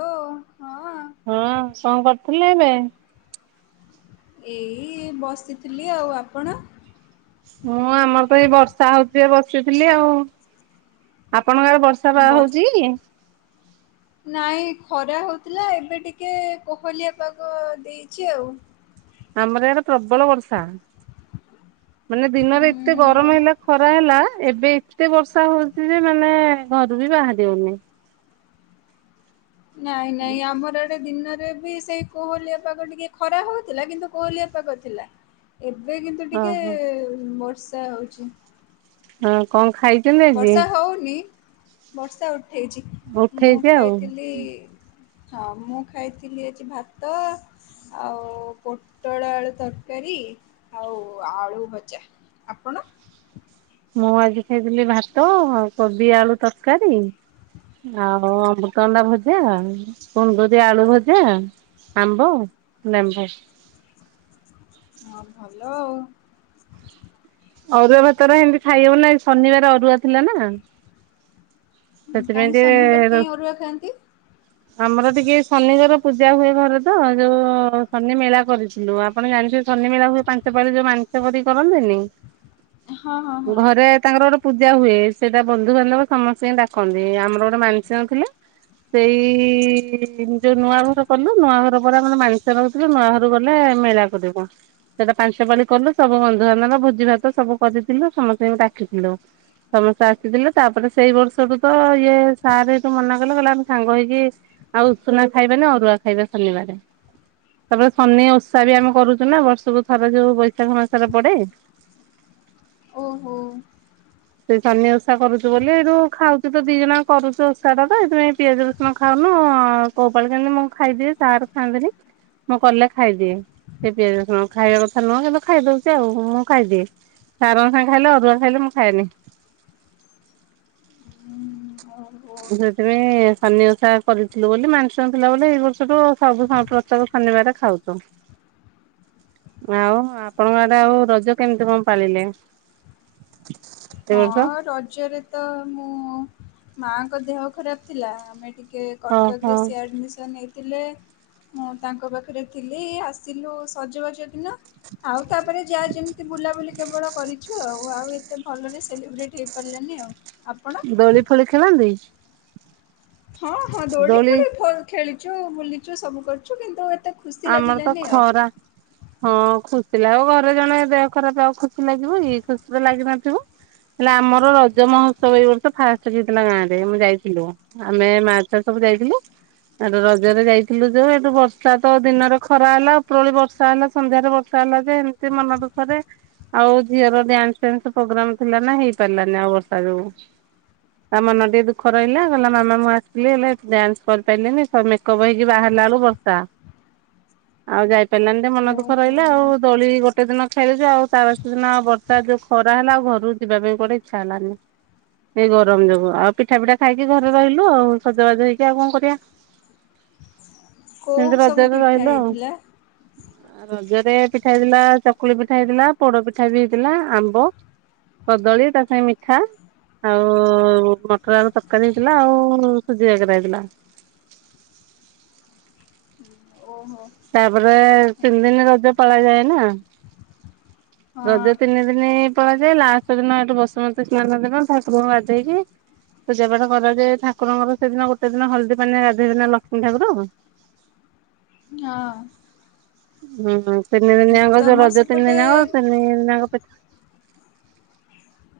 ହୋ ହଁ ହଁ କଣ କରୁଥିଲେ ଏବେ ଏଇ ବସିଥିଲି ଆଉ ଆପଣ? ହଁ ଆମର ତ ଏଇ ବର୍ଷା ହଉଛି ବସିଥିଲି ଆଉ ଆପଣଙ୍କର ବର୍ଷା ତା ବାହା ବର୍ଷ ହଉଛି? ନାଇଁ ଖରା ହଉଥିଲା ଏବେ ଟିକେ କୋହଲିଆ ପାଗ ଦେଇଛି ଆଉ। ଆମର ଇଆଡ଼େ ପ୍ରବଳ ବର୍ଷା। ମାନେ ଦିନରେ ଏତେ ହୁଁ ଗରମ ହେଲା ଖରା ହେଲା ଏବେ ଏତେ ବର୍ଷା ହଉଛି ଯେ ମାନେ ଘରୁ ବି ବାହାରି ହଉନି ନାଇଁ ନାଇଁ ଆମର ସେ ଦିନରେ ବି ସେଇ କୋହଲିଆ ପାଗ ଟିକେ ଖରା ହଉଥିଲା କିନ୍ତୁ କୋହଲିଆ ପାଗ ଥିଲା। ଏବେ କିନ୍ତୁ ଟିକେ ଓହୋ ବର୍ଷା ହଉଛି। ହଁ କଣ ଖାଇ ବର୍ଷା ହଉନି ବର୍ଷା ଉଠେଇଛି ମୁଁ ଉଠେଇଛି ଆଉ। ଖାଇଥିଲି ହଁ ମୁଁ ଖାଇଥିଲି ଆଜି ଭାତ ଆଉ ପୋଟଳ ଆଳୁ ତରକାରୀ ଆଉ ଆଳୁ ଭଜା। ଆପଣ ମୁଁ ଆଜି ଖାଇଥିଲି ଭାତ କୋବି ଆଳୁ ତରକାରୀ ଆଉ ଅମ ଅଣ୍ଡା ଭଜା, କୁନ୍ଦୁରି ଆଳୁ ଭଜା, ଆମ୍ବ, ଲେମ୍ବୁ ହଁ ଭଲ ଆଉ ଅରୁଆ ଭାତର ଏମିତି ଖାଇହବ ନାଇ ଶନିବାର ଅରୁଆ ଥିଲା ନା। ସେଥିପାଇଁ କାହିଁକି ଶନିବାର ଟିକେ କାହିଁ ଅରୁଆ ଖାଆନ୍ତି? ଆମର ଟିକେ ଶନିଙ୍କର ପୂଜା ହୁଏ ଘରେ ତ ଯୋଉ ଶନି ମେଳା କରିଚୁ। ଣୁ ଆପଣ ଜାଣିଛନ୍ତି ଶନି ମେଳା ହୁଏ ପାଞ୍ଚ ପାଳି ଯୋଉ ମାନସିକ କରି କରନ୍ତିନି। [inaudible] ହଁ ହଁ ଘରେ ତାଙ୍କର ଗୋଟେ ପୂଜା ହୁଏ। ସେଇଟା ବନ୍ଧୁବାନ୍ଧବ ସମସ୍ତିଙ୍କୁ ଡା ତାଙ୍କର।। ଆମର ଗୋଟେ ମାନସ ଥିଲେ ସେଇ ଯୋଉ ନୂଆ ଘର କଲୁ ନୂଆ ଘର ପରେ ଆମର ମାଣିଷର ମାଆ ଘରୁକୁ ଗଲେ ମେଳା କରିବୁ ସେଇଟା ପାଞ୍ଚ ପାଳି କଲୁ ସବୁ ବନ୍ଧୁବାନ୍ଧବ ଭୋଜି ଭାତ ସବୁ କରିଥିଲୁ ସମସ୍ତିଙ୍କୁ ଡାକିଥିଲୁ ସମସ୍ତେ ଆସିଥିଲେ ତାପରେ ସେଇ ବର୍ଷରୁୁ ତ ଇଏ ସାର ଏଇଠୁ ମନା କଲେ କହିଲେ ଆମ ସାଙ୍ଗ ହେଇକି ଆଉ ଉଷୁନା ଖାଇବେ ନନି ଅରୁଆ ଖାଇବେ ଶନିବାରେ ତାପରେ ଶନି ଓଷା ବି ଆମେ କରୁଚୁନା ବର୍ଷକୁ ଥର ଯୋଉ ବୈଶାଖ ମାସରେ ପଡେ ଓହୋ। ସେଇ ସନି ଉଷା କରୁଛିୁ ବୋଲି ଏଇଠୁ ଖାଉଛି ତ ଦି ଜଣ କରୁଛୁ ଉଷା ଟା ତ ସେଇଥିପାଇଁ ପିଆଜ ର ନ ଖାଉନୁ କୋଉ ପାଳି କେମିତି ମୁଁ ଖାଇଦିଏ ସାର ଖାଆନ୍ତିନି ମୁଁ କଲେ ଖାଇଦିଏ ସେ ପିଆଜ ଖାଇବା କଥା ନୁହଁ କିନ୍ତୁ ଖାଇଦଉଛି ଆଉ ମୁଁ ଖାଇଦିଏ। ସାରଙ୍କ ସାଙ୍ଗେ ଖାଇଲେ ଅରୁଆ ଖାଇଲେ ମୁଁ ଖାଏନି ହୁଁ, ଓହୋ ସେଥିପାଇଁ ଶନି ଉଷା କରିଥିଲୁ ବୋଲି ମାନସିକ ଥିଲା ବ ଏଇ ବର୍ଷଠୁ ସବୁ ସନ୍ତ ସବୁ ଶନିବାର ଖାଉଚ [unintelligible] ଆଉ ଆପଣଙ୍କ ଆଡେ ଆଉ ରଜ କେମିତି କଣ ପାଳିଲେ? ଏ ବର୍ଷ? ହଁ ରଜରେ ତ ମୁଁ, ମାଙ୍କ ଦେହ ଖରାପ ଥିଲା ଆମେ ଟିକେ ଟିକେ ଓହୋ କଟକରେ ସିଏ ଆଡମିସନ୍ ହେଇ ଥିଲେ ମୁଁ ତାଙ୍କ ପାଖରେ ଥିଲି ଆସିଲୁ ସଜବାଜ ଦିନ ଆଉ ତାପରେ ଯାଆ ଯେମିତି ବୁଲାବୁଲି କେବଳ କରିଛୁ ଆଉ ଆଉ ଏତେ ଭଲରେ ସେଲିବ୍ରେଟ୍ ହେଇପାରିଲାନି ଆଉ ଆପଣ? ଦୋଳି ଫୋଳି ଖେଳନ୍ତି? ହଁ ହଁ ଦୋଳି ଫୋଳି ଖେଳିଛୁ ବୁଲିଛୁ ସବୁ କରୁଛୁ କିନ୍ତୁ ଏତେ ଖୁସି ଆମର ତ ଲାଗିଲାନି ଆଉ ଖରା ହଁ ଖୁସି ଲାଗିବ ଘରେ ଜଣେ ଦେହ ଖରାପ ଆଉ ଖୁସି ଲାଗିବ କି ଖୁସି ତ ଲାଗିନଥିବ? ହେଲେ ଆମର ରଜ ମହୋତ୍ସବ ଏଇ ବର୍ଷ ଫାଷ୍ଟ ହେଇଥିଲା ଗାଁ ରେ ଆମେ ଯାଇଥିଲୁ। ଆମେ ମା ଛୁଆ ସବୁ ଯାଇଥିଲୁ। ଆର ରଜରେ ଯାଇଥିଲୁ ଯୋଉ ଏଠୁ ବର୍ଷା ତ ଦିନରେ ଖରା ହେଲା ଉପରଳି ବର୍ଷା ହେଲା ସନ୍ଧ୍ୟାରେ ବର୍ଷା ହେଲା ଯେ ଏମିତି ମନ ଦୁଃଖରେ ଆଉ ଝିଅର ଡ୍ୟାନ୍ସ ଫ୍ୟାନ୍ସ ପ୍ରୋଗ୍ରାମ ଥିଲା ନା ହେଇ ପାରିଲାନି ଆଉ ବର୍ଷା ଯୋଗୁଁ। [unintelligible] ତା ମନ ଟିକେ ଦୁଃଖ ରହିଲା। କହିଲା ମାମା ମୁଁ ଆସିଲି ହେଲେ ଡ୍ୟାନ୍ସ କରିପାରିଲିନି ସ ମେକଅପ୍ ହେକି ବାହାରିଲା ବେଳକୁ ବର୍ଷା। ଆଉ ଯାଇ ପାରିଲାନି ଟିକେ ମନ ଦୁଃଖ ଓହୋ ରହିଲା ଆଉ ଦୋଳି ଗୋଟ ଗୋଟେ ଦିନ ଖେଲିଚୁ ଆଉ ତା ବାସିଦିନ ବର୍ଷା ଯୋଉ ଖରା ହେଲା ଆଉ ଘରୁ ଯିବା ପାଇଁ କୁଆଡେ ଇଚ୍ଛା ହେଲାନି। ଏଇ ଗରମ ଜୋଗୁ ଆଉ ପିଠା ପିଠା ଖାଇକି ଘରେ ରହିଲୁ ଆଉ ସଜବାଜ ହେଇକି ଆଉ କଣ କରିଆ। କୋଉ ସବୁ ରଜରେ ପିଠା ରହିଲୁ ଆଉ ହେଇଥିଲା? ରଜରେ ପିଠା ହେଇଥିଲା ଚକୁଳି ପିଠା ହେଇଥିଲା ପୋଡ ପିଠା ବି ହେଇଥିଲା ଆମ୍ବ କଦଳୀ ତା ସାଙ୍ଗେ ମିଠା। ଆଉ ମଟର ଆଳୁ ତରକାରୀ ହେଇଥିଲା, ଆଉ ସୁଜି କାକରା ହେଇଥିଲା। ଓହୋ। ତାପରେ ହଁ ତିନି ଦିନି ରଜ ପାଳା ଯାଏ ନା? ରଜ ତିନି ଦିନି ପଳାଯାଏ ଲାଷ୍ଟ ଦିନ ଏଠୁ ବସୁମତୀ ସ୍ନାନ ଦିନ ଠାକୁରଙ୍କୁ ଗାଥେଇକି ପୂଜା ପାଠ କରାଯାଏ ଠାକୁରଙ୍କର ସେଦିନ ଗୋଟେ ଦିନ ହଳଦୀ ପାଣିରେ ଗାଧେଇବେ ନା ଲକ୍ଷ୍ମୀ ଠାକୁର। ହଁ। ହୁଁ ହୁଁ ତିନି ଦିନିଜାଙ୍କ ଯୋଉ ତମର ରଜ ତିନି ସେପଟେ ଦିନିଆଙ୍କ ତିନି ଦିନିଆଙ୍କ ପିଠା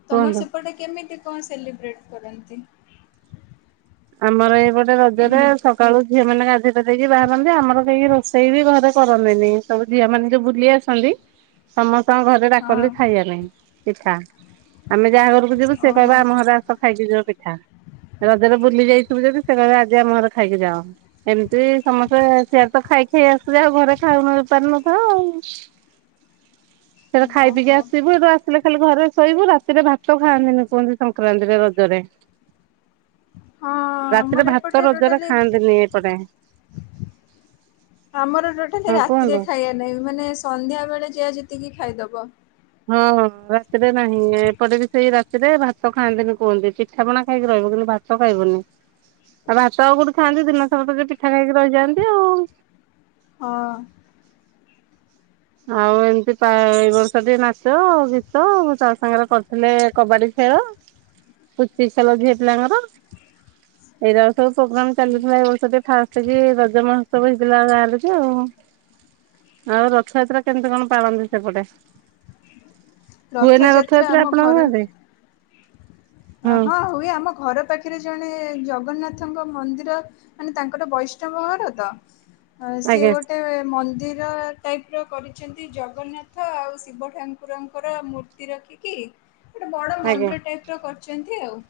ତମର କୁହନ୍ତୁ ସେପଟେ କେମିତି କଣ ସେଲିବ୍ରେଟ୍ କରନ୍ତି? ଆମର ଏଇପଟେ ରଜରେ ସକାଳୁ ଝିଅ ମାନେ ଗାଧେଇ ପାଧେଇ କି ବାହାରନ୍ତି। ଆମର କେହି ରୋ ସେଇ ବି ଘରେ କରନ୍ତିନି। ସବୁ ଝିଅ ମାନେ ଯୋଉ ବୁଲି ଆସନ୍ତି ସମସ୍ତଙ୍କ ଘରେ ହଁ ଡାକନ୍ତି ଖାଇଆ ପାଇଁ ପିଠା। ଆମେ ଯାହା ଘରୁ ଯିବୁ ସେ ଓହୋ କହିବ ଆମ ଘର ଆସ ଖାଇକି ଯିବ ପିଠା। ରଜରେ ବୁଲି ଯାଇଥିବୁ ଯଦି ସିଏ କହିବେ ଆଜି ଆମ ଘରେ ଖାଇକି ଯାଅ। ଏମିତି ସମସ୍ତେ ସିଆଡେ ତ ଖାଇ ଖାଇ ଆସୁ ଯାହା ଆଉ ଘରେ ଖାଉ ପାରୁନଥାଉ ଆଉ। [unintelligible] ସେଆଡେ ଖାଇ ଓହୋ ପିଇ ବୁ ହଁ ଆସିବୁ ହେଟୁ ଆ ସିଲେ ଖାଲି ଘରେ ଶୋଇବୁ। ରାତିରେ ଭାତ ଖାଆନ୍ତିନି କୁହନ୍ତି ସଂକ୍ରାନ୍ତିରେ ରଜରେ। ରାତିରେ ଆମର ଭାତ ଏପଟେ ରଜରେ ଟୋଟାଲି ଖାଆନ୍ତିନି ଏପଟେ। ଆମର ଟୋଟାଲି ହଁ ରାତିରେ କୁହନ୍ତୁ। ଖାଇଆ ନାହିଁ ମାନେ ସନ୍ଧ୍ୟା ବେଳେ ଯାହା ଯେତିକି ଖାଇଦବ। ହୁଁ ହୁଁ ରାତିରେ ନାହିଁ ଏପଟେ ବି ସେଇ ରାତିରେ ଭାତ ଖାଆନ୍ତିନି କୁହନ୍ତି ପିଠାପଣା ଖାଇକି ରହିବ। କିନ୍ତୁ ଭାତ ଭାତ ଖାଇବୁନି। ଆଉ ଭାତ ଆଉ କୋଉଠୁ ଖାଆନ୍ତି ଦିନ ସାରା ତ ପିଠା ଖାଇକି ରହିଯାଆନ୍ତି ଆଉ। ହଁ। ଆଉ ଏମତି ଏଇ ବର୍ଷ ଟିକେ ନାଚ ଗୀତ ତା ସାଙ୍ଗରେ କରିଥିଲେ କବାଡି ଖେଳ ପୁଚି ଖେଳ ଝିଅ ପିଲାଙ୍କର। ହଁଁ [inaudible] ଏଉରାକ ସବୁ ପ୍ରୋଗ୍ରାମ ଚାଲିଥିଲା ଏଇ ବର୍ଷ ଟିକେ ଫାଷ୍ଟ କି ରଜ ମହୋତ୍ସବ ହେଇଥିଲା ଗାଁରେ କି ଆଉ। ହଁ। ଆଉ ରଥଯାତ୍ରା କେମିତି କଣ ପାଳନ୍ତି ସେପଟେ? ହୁଏ ନା ରଥଯାତ୍ରା ଆମ ଆପଣଙ୍କ ଘର ଗାଁ ରେ? ହଁ ହୁଏ ଆମ ଘର ପାଖ ରେ ଜଣେ ଜଗନ୍ନାଥଙ୍କ ମନ୍ଦିର ମାନେ ତାଙ୍କର ବୈଷ୍ଣବ ଘର ତ ହଁ ସିଏ ଆଜ୍ଞା ଗୋଟେ ମନ୍ଦିର ଟାଇପ ର କରିଛନ୍ତି ଜଗନ୍ନାଥ ଆଉ ଶିବ ଠାକୁରଙ୍କର ମୂର୍ତ୍ତି ରଖିକି ଗୋଟେ ବଡ ଆଜ୍ଞା ମନ୍ଦିର ଟାଇପ ର କରିଚନ୍ତି ଆଉ।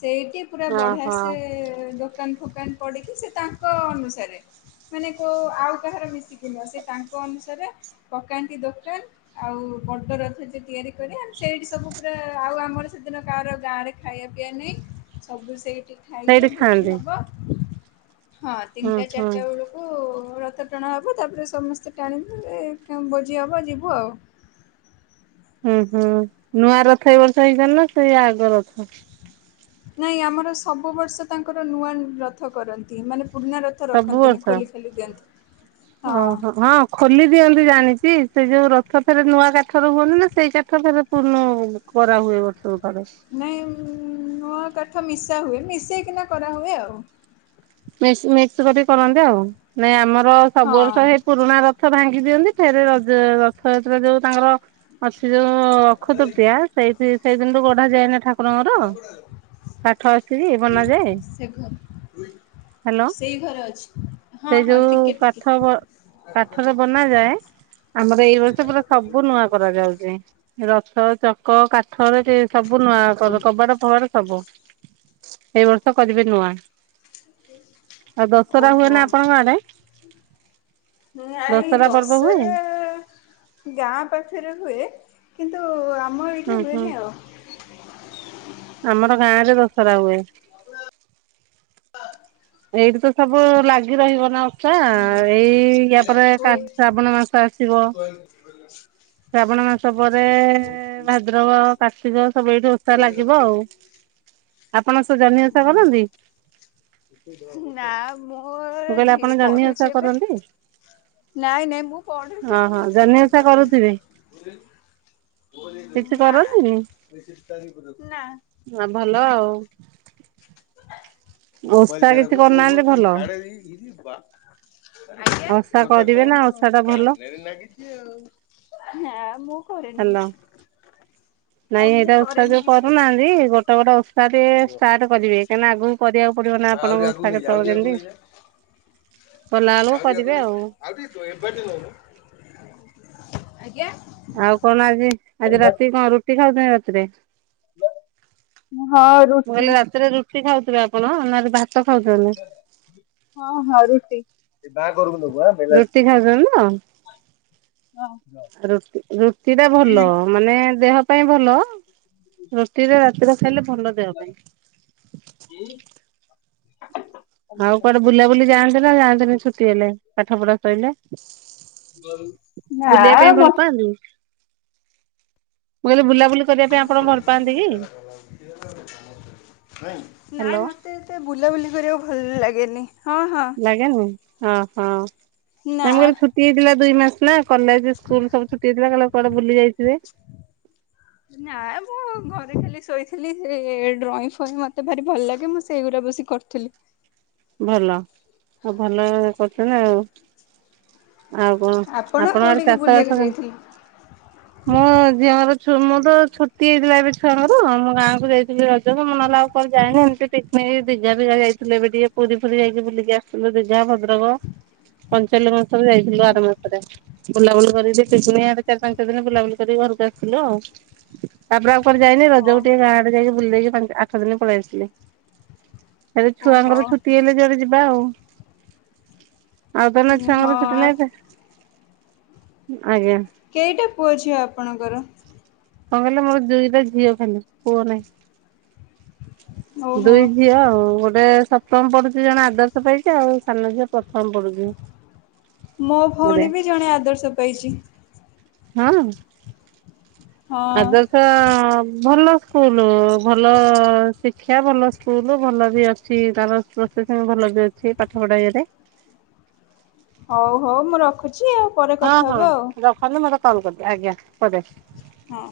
ସେଇଠି ପୁରା ବଢିଆ ଓହୋ ସେ ଦୋକାନ ଫୋକାନ ପଡ଼ିକି ସେ ତାଙ୍କ ଅନୁସାରେ ମାନେ କୋଉ ଆଉ କାହାର ମିଶିକି ନୁହଁ ସେ ତାଙ୍କ ଅନୁସାରେ ପକାନ୍ତି ଦୋକାନ ଆଉ ବଡ ରଥ ଯେ ତିଆରି କରେ ଆମ ସେଇଠି ସବୁ ପୁରା ଆଉ ଆମର ସେଦିନ କାହାର ଗାଁ ରେ ଖାଇବା ପିଇବା ନାହିଁ। ସବୁ ସେଇଠି ଖାଇବେ ସେଇଠି ଭୋଜି ଖାଆନ୍ତି ହବ। ହଁ ହୁଁ ତିନିଟା ହୁଁ। ଚାରିଟା ବେଳକୁ ରଥ ଟଣା ହେବ ତାପରେ ସମସ୍ତେ ଟାଣିବେ ଭୋଜି ହେବ ଯିବୁ ଆଉ। ହୁଁ। ହୁଁ ହୁଁ ନୂଆ ରଥ ଏ ବର୍ଷ ହେଇଚନ୍ତି ନା ସେଇ ଆଗ ରଥ? ନାଇଁ ଆମର ସବୁ ବର୍ଷ ତାଙ୍କର ନୂଆ ରଥ କରନ୍ତି। ମାନେ ପୁରୁଣା ରଥ ତ ସବୁ ରଖନ୍ତିନି ବର୍ଷ? ଖୋଲି ଖୋଲି ଦିଅନ୍ତି ହଁ। ଖୋଲି ଦିଅନ୍ତି ଜାଣିଚି ସେ ଯୋଉ ରଥ ଫେଏରେ ନୂଆ କାଠରେ ହୁଅନ୍ତି ନା ସେଇ କାଠ ଫେରେ ପୂର୍ଣ କରାହୁଏ ବର୍ଷକୁ ଥରେ। ନାଇଁ ନୂଆ କାଠ ମିଶା ହୁଏ ମିଶେଇକିନା କରାହୁଏ ଆଉ। ମିକ୍ସ କରିକି କରନ୍ତି ଆଉ ନାଇଁ ଆମର ସବୁ ହଁ ବର୍ଷ ପୁରୁଣା ରଥ ଭାଙ୍ଗି ଦିଅନ୍ତି ଫେରେ ରଥଯାତ୍ରା ଯୋଉ ତାଙ୍କର ଅଛି ଯୋଉ ଅକ୍ଷୟ ତୃତୀୟା ସେଇଠି ସେଇଦିନରୁୁ ଗଢା ଯାଏନି ଠାକୁରଙ୍କର। କାଠ ଆସିକି ବନାଯାଏ। ସେ ଘର ନାଁ ହାଲୋ ହଁ ସେ ହଁ ଯୋଉ ଟିକେ କାଠ ଟିକେ କାଠରେ ବନାଯାଏ ଆମର ଏଇ ବର୍ଷ ପୁରା ସବୁ ନୂଆ କରାଯାଉଚି ରଥ ଚକ କ କାଠରେ ସବୁ ନୂଆ କର ହୋଇଛି। କବାଟ କବାଟ ସବୁ ଏଇ ବର୍ଷ କରିବେ ନୂଆ। ହଁ। ଆଉ ଦଶହରା ହୁଏନା ଆପଣଙ୍କ ଆଡେ? ନାହିଁ ଦଶହରା ପର୍ବ ହୁଏ? ଦଶହରା ଗାଁ ପାଖରେ ହୁଏ କିନ୍ତୁ ଆମ ହୁଁ ଏଇଠି ହୁଁ ହୁଏନି ଆଉ। ଆମର ଗାଁ ରେ ଦଶହରା ହୁଏ। ଏଇଠି ତ ସବୁ ଲାଗି ରହିବ ନା। ହୁଁ। ଏଇ ୟା ପରେରେ ଶ୍ରାବଣ ମାସ ଆସିବ। ଶ୍ରାବଣ ମାସ ପରେ ଭାଦ୍ରବ କାର୍ତ୍ତିକ ସବୁ ଏଇଠି ଓଷା ଲାଗିବ ଆଉ। ଆପଣ ସେ ଜହ୍ନି ଓଷା କରନ୍ତି? ନା ମୁଁ ମୋର କହିଲି ଝି ଆପଣ ଜହ୍ନି ଓଷା ପଢୁଛି ଏବେ। କରନ୍ତି? ନାଇଁ ନାଇଁ ମୁଁ ପଢୁଛି ଏବେ ଓହୋ ଜହ୍ନି ମୁସେଗୁରା କିଛି ଓଷା କରୁଥିବେ କରେନି। କିଛି ନା କରନ୍ତିନି ନା। ହଁ ଭଲ ଆଉ। ମୋବାଇଲି ଓଷା ସିଆଡଡେ କିଛି ରଖୂଚୁ ଓହୋ କରୁନାହାନ୍ତି ତୁ ଭଲ। ସିଆଡେ ଇରେ ବାପା। ଆଜ୍ଞା ସେ ଓଷା କଥା କରିବେ ନା କହୁନୁ ଆ ଓଷା ଟା ଭଲ କାନରେ ଲାଗିଛି। ନା ମୁଁ କରେନି ହାଲୋ। କିଛି। ହଁ ନାଇଁ ମୁଁ ଏଇଟା ଓଷା କରେନି ଯୋଉ କିଛି ଓଷା। କରୁନାହାନ୍ତି ଗୋଟେ ଗୋଟ ଓଷାରେ ଷ୍ଟାର୍ଟ କରିବେ କାହିଁକିନା ଆଗକୁ କରିବାକୁ ପଡିବ ନା ଆହୁରି ଆପଣଙ୍କୁ ଆଗକୁ ଓଷା ନେଇଯା ଆହୁରି କେତବେଳେ ଆଗକୁ କେମିତି ନେଇଯା କଲା ବେଳକୁ କରିବେ ଆଉ। ଆଜି ତ ଏବା ଟେ ନୋଉଁ ନୋଉଁ। ଆଜ୍ଞା। ଆଉ କଣ ଆଜି ଆଜି ରାତି କଣ ରୁଟି ଖାଉଚନ୍ତି ରାତିରେ? ହଁ ମୁଁ ରୁଟି କହିଲି ରାତିରେ ରୁଟି ଖାଉଥିବେ ଆପଣ ନହେଲେ ଭାତ ଖାଉଚନ୍ତି? ହଁ ହଁ ରୁଟି। ବେଲାଠୁ। ରୁଟି ଖାଉଛନ୍ତି ନା ତ ରୁଟି ଟା ଭଲ। ମାନେ ଦେହ ପାଇଁ ଭଲ ରୁଟିରେ ରାତିରେ ଖାଇଲେ ଭଲ ଦେହ ପାଇଁ। [inaudible] ଆଉ କୁଆଡେ ବୁଲା ବୁଲି ଯାଆନ୍ତି ନା ଯାଆନ୍ତିନି ଛୁଟି ହେଲେ ପାଠ ପଢା ଶଇଲେ? ବୁଲିବା ପାଇଁ ମ ଭଲ ପାଆନି ମୁଁ କହିଲି ବୁଲା ନାଇଁ ହ୍ୟାଲୋ ମତେ ସେ ବୁଲାବୁଲି କରିବାକୁ ଭଲ ଲାଗେନି ହଁ ହଁ। ଆଜ୍ଞା ନୁ ହଁ ହଁ ନା। ଛୁଟି ହେଇଥିଲା ଦୁଇ ମାସ ନା କଲେଜ୍ ସ୍କୁଲ ସବୁ ସିଏ ଥିଲାକହିଲା କୁଆଡେ ବୁଲି ଯାଇଥିବେ। ହଁ। ନା ମୁଁ ଘରେ ଖାଲି ଶୋଇଥିଲି ସେ ଡ୍ରଇଂ ଫଇଁ ମତେ ଭାରି ଭଲ ଲାଗେ ମୁଁ ସେଇଗୁଡା ବ ଶିି କରିୁଥିଲି। ଭଲ ଆଉ ଭଲ କରୁଥିଲେ ଆଉ। ଆଉ କଣ ଆପଣ ଆପଣଙ୍କର କୋଉଠିକି ଚାଷ ବୁଲିବାକୁ ବାସ ଯାଇଥିଲେ? ମୋ ଝିଅଙ୍କର ମୁଁ ତ ଛୁଟି ହେଇଥିଲା ଏବେ ଛୁଆଙ୍କର ମୁଁ ଗାଁକୁ ଯାଇଥିଲି ର ତ ମନାଲା ଆଉ କଣ ଯାଏନି ଏମିତି ପିକନିକ ଭିଜା ବିିଜା ଯାଇଥିଲେ ବି ଟିକେ ପୁରୀ ଫୁରୀ ଯାଇକି ବୁଲିକି ଆସିଥିଲୁ ଦୀଘା ଭଦ୍ରକ ପଞ୍ଚଲିଙ୍ଗେଶ୍ୱର୍ ଯାଇଥିଲୁ ଆର ମାସରେ। ବୁଲାବୁଲି କରିକି ଆଡେ ଚାରି ପାଞ୍ଚ ଦିନ ବୁଲାବୁଲି କରି ଘରକୁ ଆସିଲୁ ଆଉ ତାପରେ ଆଉ କୁଆଡେ଼ ଯାଇନି ରଜକୁ ଟିକେ ଗାଁ ଓହୋ ଆଡେ ଯାଇକି ବୁଲି ଦେଇକି ଆଠ ଦିନ ପଳେଇ ଆସିଲି। ଏବେ ଓହୋ ଛୁଆଙ୍କର ଛୁଟି ହେଲେ ଯୁଆଡେ ଯିବା ଆଉ ଆଉ ତାହେଲେ ଛୁଆଙ୍କର ଛୁଟି ହଁ। ନାଇଁ ଏବେ ଆଜ୍ଞା। କେଇଟା ପୁଅ ଝିଅ ଆପଣଙ୍କର? କଣ କହିଲେ ମୋର ଦୁଇଟା ଝିଅ ଖାଲି ପୁଅ ନାହିଁ। ଓହୋ ଦୁଇ ଝିଅ ଆଉ ଗୋଟେ ସପ୍ ସପ୍ତମ ପଡୁଛି ଜଣେ ଆଦର୍ଶ ପାଇଛି ଆଉ ସାନ ଝିଅ ପ୍ରଥମ ପଡୁଛି। ମୋ ଭଉଣୀ ବି ଜଣେ ଆଦର୍ଶ ପାଇଛି। ହଁ। ହଁ ଆଦସ ଭଲ ସ୍କୁଲ ଭଲ ଶିକ୍ଷା ଭଲ ସ୍କୁଲ ଭଲ ବି ଅଛି ତାର ସେଥିପାଇଁ ଭଲ ବି ଅଛି ପାଠ ପଢ଼ା ଇଏରେ। ହଉ ହଉ ମୁଁ ରଖୁଛି ଆଉ ପରେ ହଁ କଥା ହଁ ହବା ଆଉ [inaudible] ହଁ।